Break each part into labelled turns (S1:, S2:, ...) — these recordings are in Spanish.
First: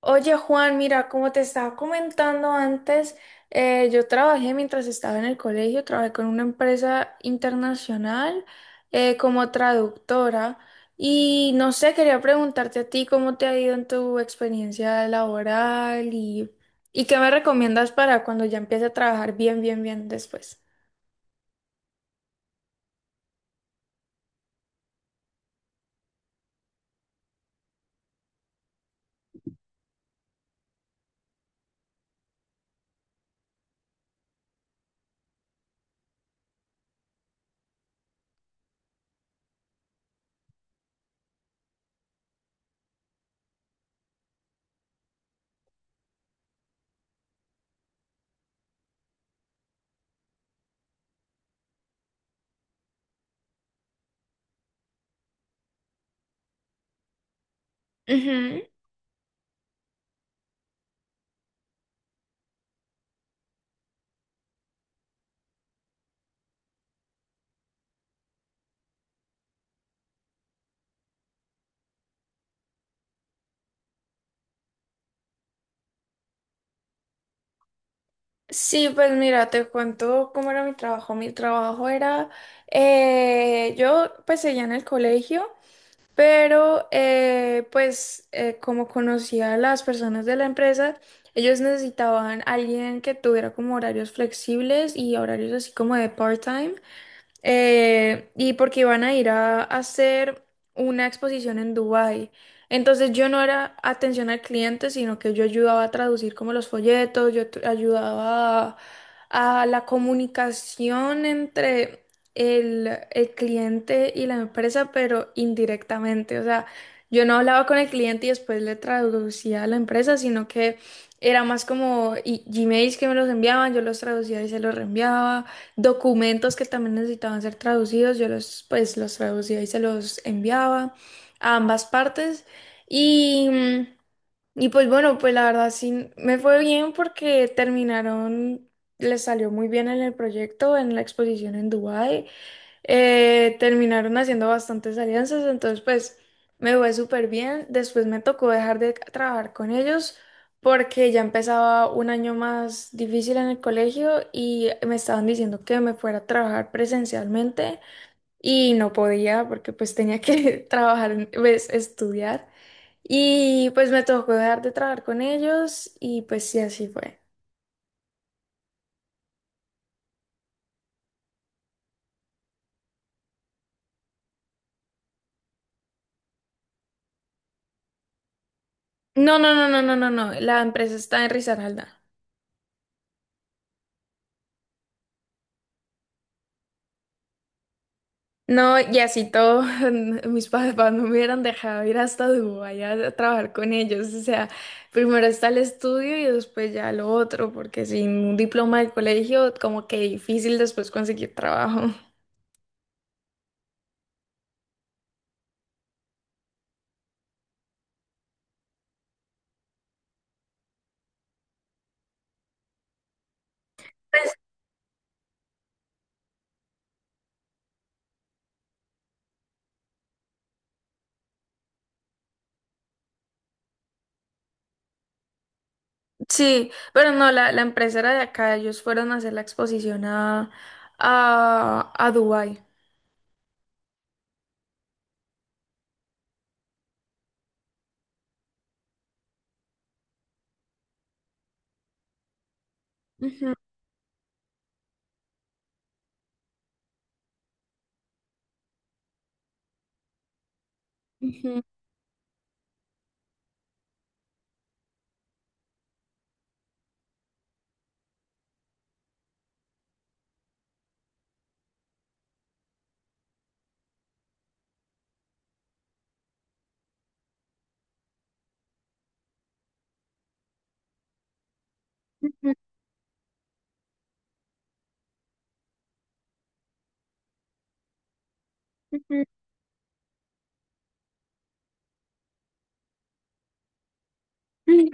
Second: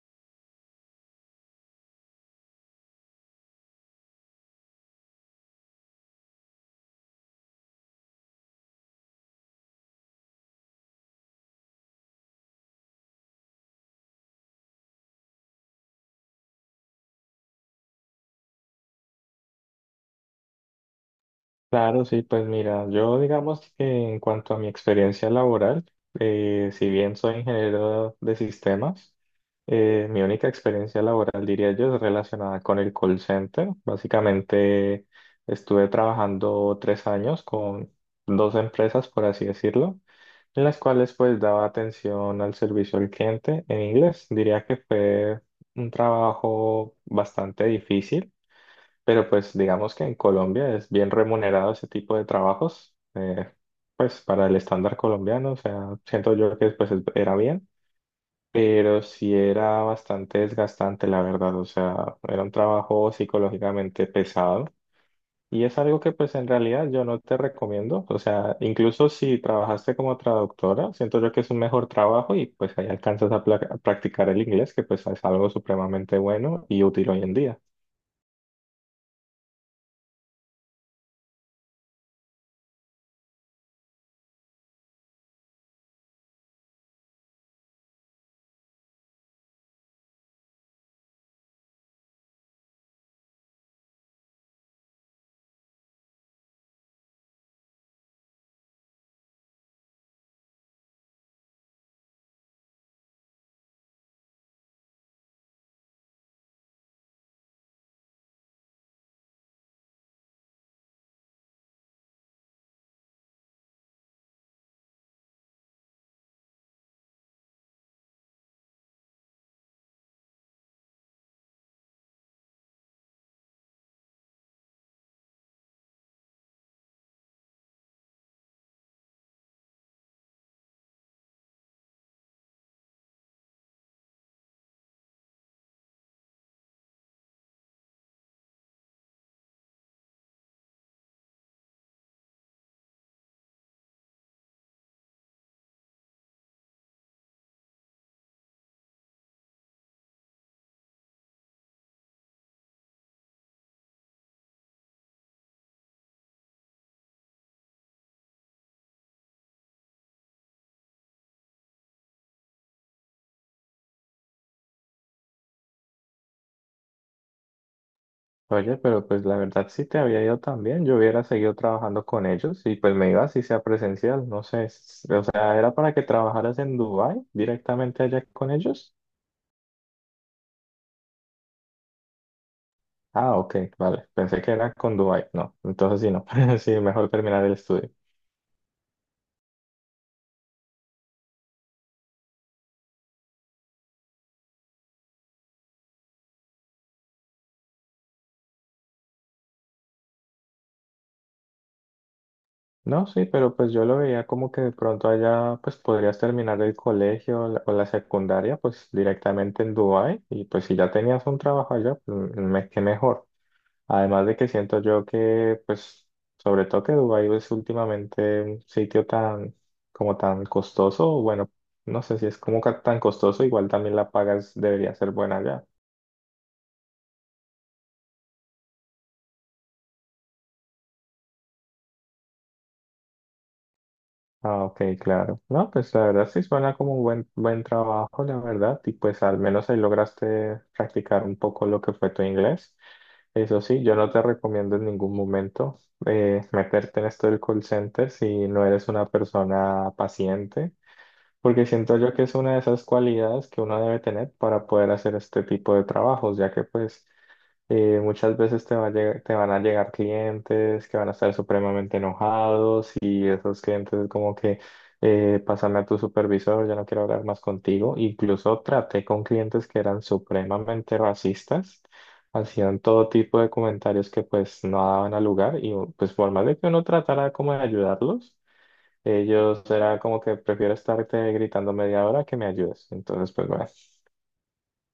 S1: Oye Juan, mira, como te estaba comentando antes, yo trabajé mientras estaba en el colegio, trabajé con una empresa internacional como traductora y no sé, quería preguntarte a ti cómo te ha ido en tu experiencia laboral y qué me recomiendas para cuando ya empiece a trabajar bien, bien, bien después.
S2: Claro, sí, pues mira, yo digamos que en cuanto a mi experiencia laboral, si bien soy ingeniero de sistemas, mi única experiencia laboral, diría yo, es relacionada con el call center. Básicamente estuve trabajando 3 años con dos empresas, por así decirlo, en las cuales pues daba atención al servicio al cliente en inglés. Diría que fue un trabajo bastante difícil, pero pues digamos que en Colombia es bien remunerado ese tipo de trabajos, pues para el estándar colombiano. O sea, siento yo que pues era bien,
S1: Ujú.
S2: pero sí era bastante desgastante, la verdad. O sea, era un trabajo psicológicamente pesado y es algo que pues en realidad yo no te recomiendo. O sea, incluso si trabajaste como traductora, siento yo que es un mejor trabajo y pues ahí alcanzas a practicar el inglés, que pues es algo supremamente bueno y útil hoy en día.
S1: Sí, pues mira, te cuento cómo era mi trabajo. Mi trabajo era, yo pues seguía en el colegio. Pero, como conocía a las personas de la empresa, ellos necesitaban alguien que tuviera como horarios flexibles y horarios así como de part-time y porque iban a ir a hacer una exposición en Dubái. Entonces yo no era atención al cliente, sino que yo ayudaba a traducir como los folletos, ayudaba a la comunicación entre el cliente y la empresa, pero indirectamente. O sea, yo no hablaba con el cliente y después le traducía a la empresa, sino que era más como Gmails que me los enviaban, yo los traducía y se los reenviaba documentos que también necesitaban ser traducidos, yo los pues los traducía y se los enviaba a ambas partes y mm, y pues bueno, pues la verdad sí me fue bien porque terminaron, les salió muy bien en el proyecto, en la exposición en Dubái. Terminaron haciendo bastantes alianzas, entonces pues me fue súper bien. Después me tocó dejar de trabajar con ellos porque ya empezaba un año más difícil en el colegio y me estaban diciendo que me fuera a trabajar presencialmente y no podía porque pues tenía que trabajar, pues, estudiar. Y pues me tocó dejar de trabajar con ellos y pues sí, así fue.
S2: Oye, pero pues la verdad sí te había ido también. Yo hubiera seguido trabajando con ellos y pues me iba así sea presencial. No sé, o sea, era para que trabajaras en Dubai directamente allá con ellos.
S1: No, no, no, no, no, no, no. La empresa está en Risaralda.
S2: Ah, ok, vale. Pensé que era con Dubai. No, entonces sí, no. Sí, mejor terminar el estudio.
S1: No, y así todo, mis papás no me hubieran dejado ir hasta Dubái a trabajar con ellos. O sea, primero está el estudio y después ya lo otro, porque sin un diploma del colegio, como que difícil después conseguir trabajo.
S2: No, sí, pero pues yo lo veía como que de pronto allá pues podrías terminar el colegio o la secundaria pues directamente en Dubai, y pues si ya tenías un trabajo allá, pues, qué mejor. Además de que siento yo que, pues, sobre todo que Dubái es últimamente un sitio tan, como tan costoso, bueno, no sé si es como tan costoso, igual también la pagas debería ser buena allá.
S1: Sí, pero no, la empresa era de acá, ellos fueron a hacer la exposición a Dubái.
S2: Ah, ok, claro. No, pues la verdad sí suena como un buen, buen trabajo, la verdad, y pues al menos ahí lograste practicar un poco lo que fue tu inglés.
S1: Ujú,
S2: Eso sí, yo no te recomiendo en ningún momento meterte en esto del call center si no eres una persona paciente.
S1: ujú,
S2: Porque siento yo que es una de esas cualidades que uno debe tener para poder hacer este tipo de trabajos, ya que pues muchas veces te van a llegar clientes que van a estar supremamente enojados, y esos clientes es como que pásame a tu supervisor, ya no quiero hablar más contigo. Incluso traté con clientes que eran supremamente racistas, hacían todo tipo de comentarios que pues no daban a lugar, y pues por más de que uno tratara como de ayudarlos.
S1: ujú,
S2: Yo será como que prefiero estarte gritando media hora que me ayudes. Entonces, pues bueno.
S1: ujú.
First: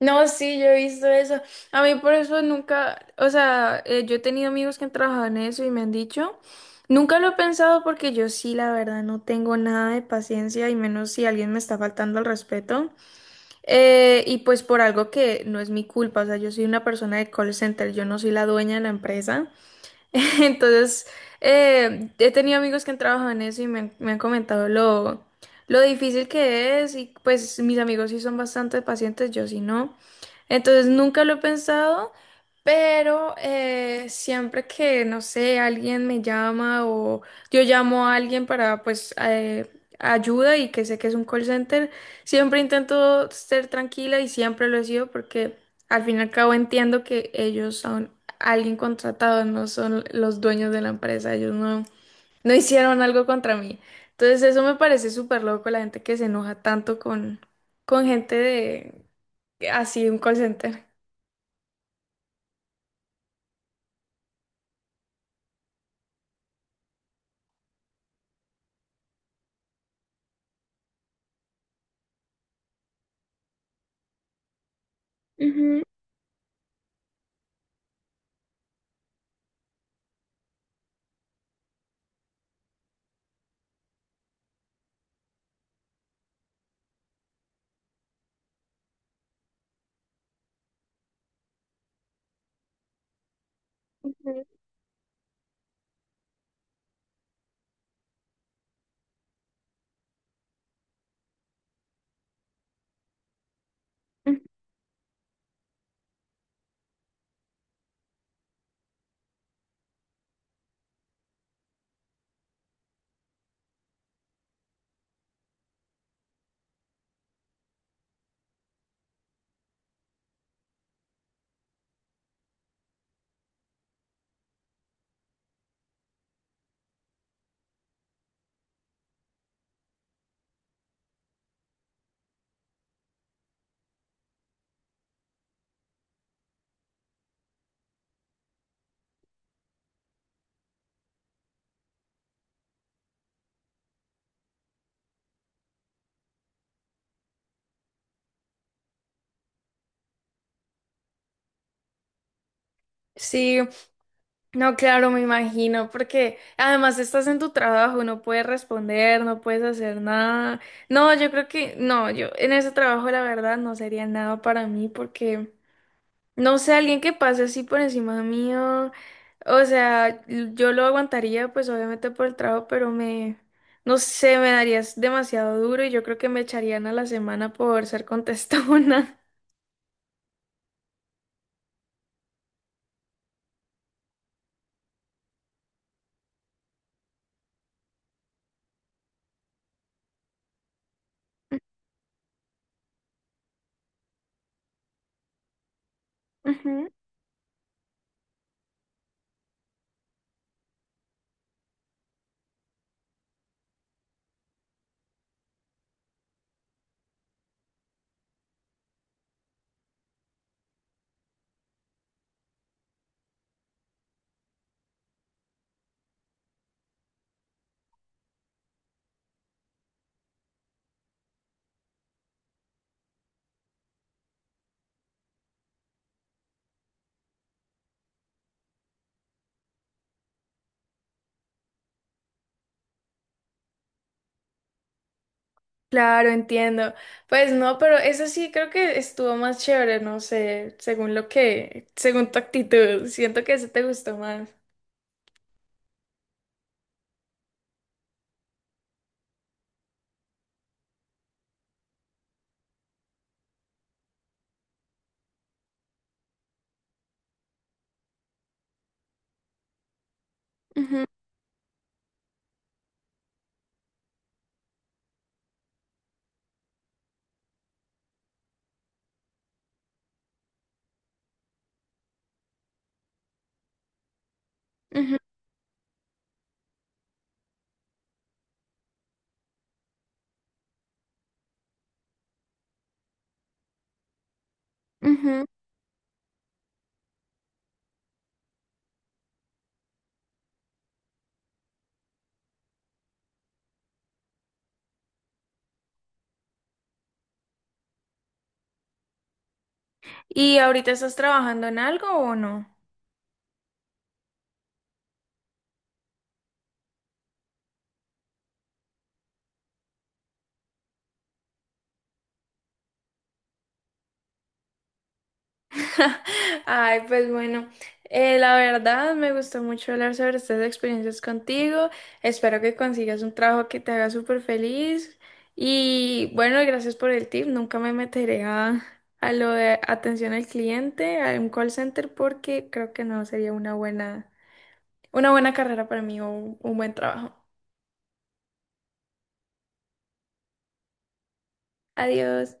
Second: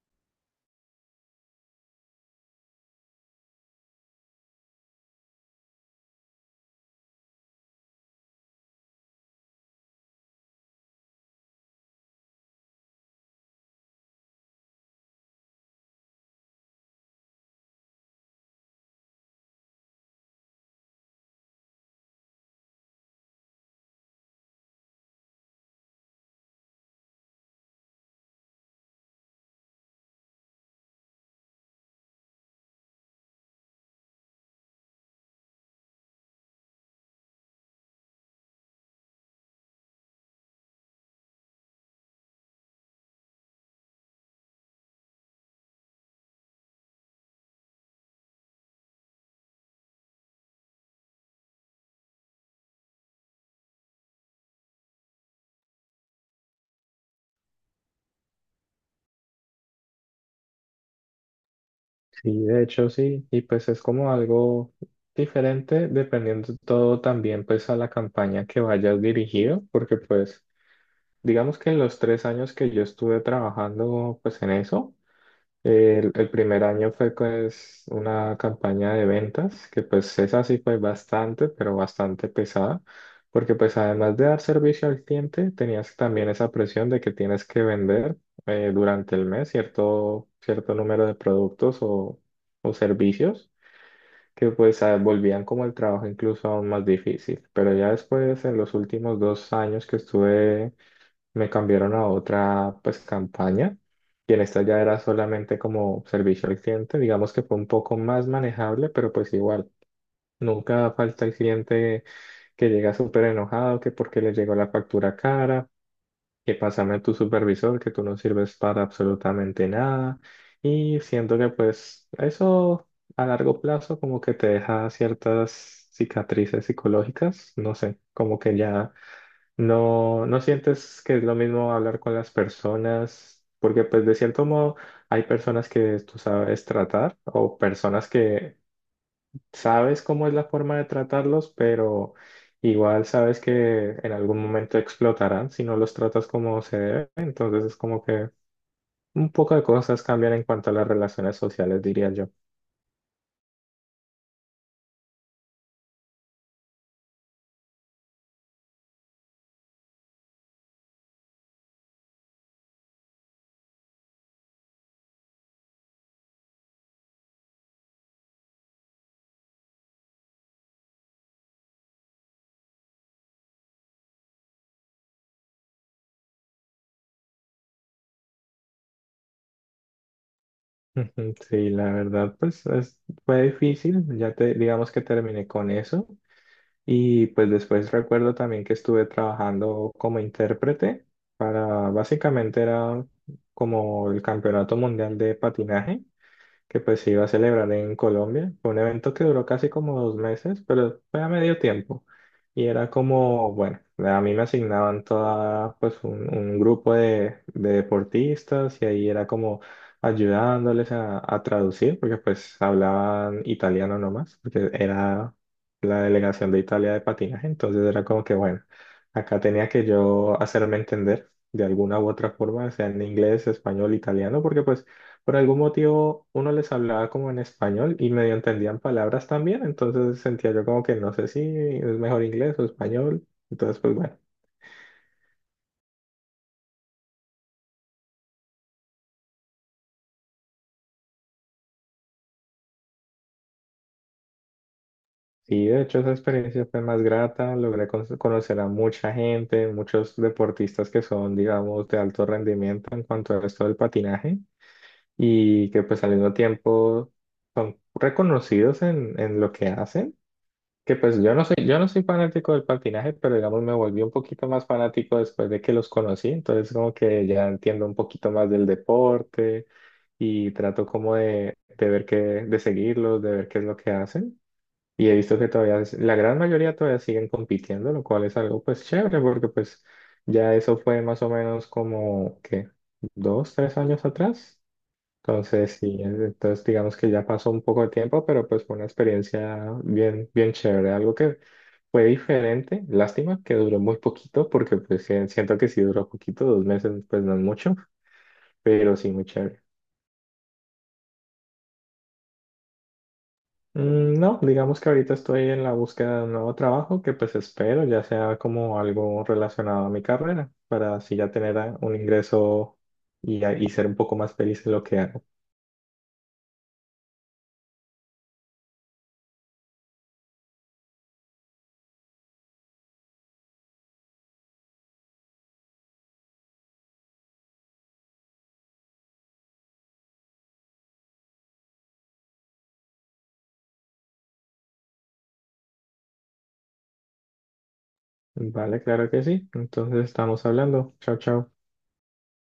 S1: No, sí, yo he visto eso. A mí por eso nunca, o sea, yo he tenido amigos que han trabajado en eso y me han dicho, nunca lo he pensado porque yo sí, la verdad, no tengo nada de paciencia y menos si alguien me está faltando al respeto. Y pues por algo que no es mi culpa, o sea, yo soy una persona de call center, yo no soy la dueña de la empresa. Entonces, he tenido amigos que han trabajado en eso y me han comentado lo difícil que es y pues mis amigos sí son bastante pacientes, yo sí no. Entonces, nunca lo he pensado, pero siempre que, no sé, alguien me llama o yo llamo a alguien para pues, ayuda y que sé que es un call center, siempre intento ser tranquila y siempre lo he sido porque... Al fin y al cabo entiendo que ellos son- alguien contratado, no son los dueños de la empresa, ellos no, no hicieron algo contra mí. Entonces eso me parece súper loco, la gente que se enoja tanto con gente de así, un call center.
S2: Sí, de hecho sí, y pues es como algo diferente dependiendo todo también pues a la campaña que vayas dirigido, porque pues digamos que en los 3 años que yo estuve trabajando pues en eso.
S1: Ujú,
S2: El primer año fue pues una campaña de ventas que pues esa sí fue bastante, pero bastante pesada, porque pues además de dar servicio al cliente, tenías también esa presión de que tienes que vender durante el mes cierto, cierto número de productos o servicios
S1: ujú,
S2: que pues volvían como el trabajo incluso aún más difícil. Pero ya después, en los últimos 2 años que estuve me cambiaron a otra pues campaña, y en
S1: ujú.
S2: esta ya era solamente como servicio al cliente. Digamos que fue un poco más manejable, pero pues igual, nunca falta el cliente que llega súper enojado, que porque le llegó la factura cara, que pásame a tu supervisor, que tú no sirves para absolutamente nada, y siento que pues eso a largo plazo como que te deja ciertas cicatrices psicológicas, no sé, como que ya no, no sientes que es lo mismo hablar con las personas, porque pues de cierto modo hay personas que tú sabes tratar o personas que sabes cómo es la forma de tratarlos, pero igual sabes que en algún momento explotarán si no los tratas como se debe. Entonces es como que un poco de cosas cambian en cuanto a las relaciones sociales, diría yo.
S1: Sí, no, claro, me imagino, porque además estás en tu trabajo, no puedes responder, no puedes hacer nada. No, yo creo que no, yo en ese trabajo la verdad no sería nada para mí porque... No sé, alguien que pase así por encima mío, o sea, yo lo aguantaría, pues obviamente por el trabajo, pero me, no sé, me darías demasiado duro y yo creo que me echarían a la semana por ser contestona.
S2: Ujú. Sí, la verdad, pues fue difícil. Ya te, digamos que terminé con eso. Y pues después recuerdo también que estuve trabajando como intérprete para, básicamente era como el Campeonato Mundial de Patinaje que
S1: Ujú.
S2: pues se iba a celebrar en Colombia. Fue un evento que duró casi como 2 meses, pero fue a medio tiempo. Y era como, bueno, a mí me asignaban toda, pues un grupo de deportistas, y ahí era como ayudándoles a traducir, porque pues hablaban italiano nomás, porque era la delegación de Italia de patinaje. Entonces era como que, bueno, acá tenía que yo hacerme entender de alguna u otra forma, sea en inglés, español, italiano, porque pues por algún motivo uno les hablaba como en español y medio entendían palabras también, entonces sentía yo como que no sé si es mejor inglés o español. Entonces, pues bueno,
S1: Claro, entiendo. Pues no, pero eso sí creo que estuvo más chévere, no sé, según lo que, según tu actitud, siento que ese te gustó más.
S2: sí, de hecho esa experiencia fue más grata, logré conocer a mucha gente, muchos deportistas que son, digamos, de alto rendimiento en cuanto al resto del patinaje, y que pues al mismo tiempo son reconocidos en lo que hacen. Que
S1: Ujú,
S2: pues yo no soy fanático del patinaje, pero digamos me volví un poquito más fanático después de que los conocí, entonces como que ya entiendo un poquito más del deporte, y trato como de ver qué, de seguirlos, de ver qué es lo que hacen. Y he
S1: ujú,
S2: visto que todavía, la gran mayoría todavía siguen compitiendo, lo cual es algo pues chévere, porque pues ya eso fue más o menos como, ¿qué? Dos, tres años atrás.
S1: ujú.
S2: Entonces, sí, entonces digamos que ya pasó un poco de tiempo, pero pues fue una experiencia bien, bien chévere, algo que fue diferente. Lástima que duró muy poquito, porque pues sí, siento que sí duró poquito, 2 meses pues no es mucho, pero sí muy chévere.
S1: ¿Y ahorita estás trabajando en algo o no?
S2: Mm, no, digamos que ahorita estoy en la búsqueda de un nuevo trabajo que pues espero ya sea como algo relacionado a mi carrera, para así ya tener un ingreso, y ser un poco más feliz en lo que hago.
S1: Ay, pues bueno, la verdad me gustó mucho hablar sobre estas experiencias contigo. Espero que consigas un trabajo que te haga súper feliz. Y bueno, gracias por el tip. Nunca me meteré a lo de atención al cliente, a un call center, porque creo que no sería una buena carrera para mí o un buen trabajo.
S2: Vale, claro que sí, entonces estamos hablando, chao, chao.
S1: Adiós.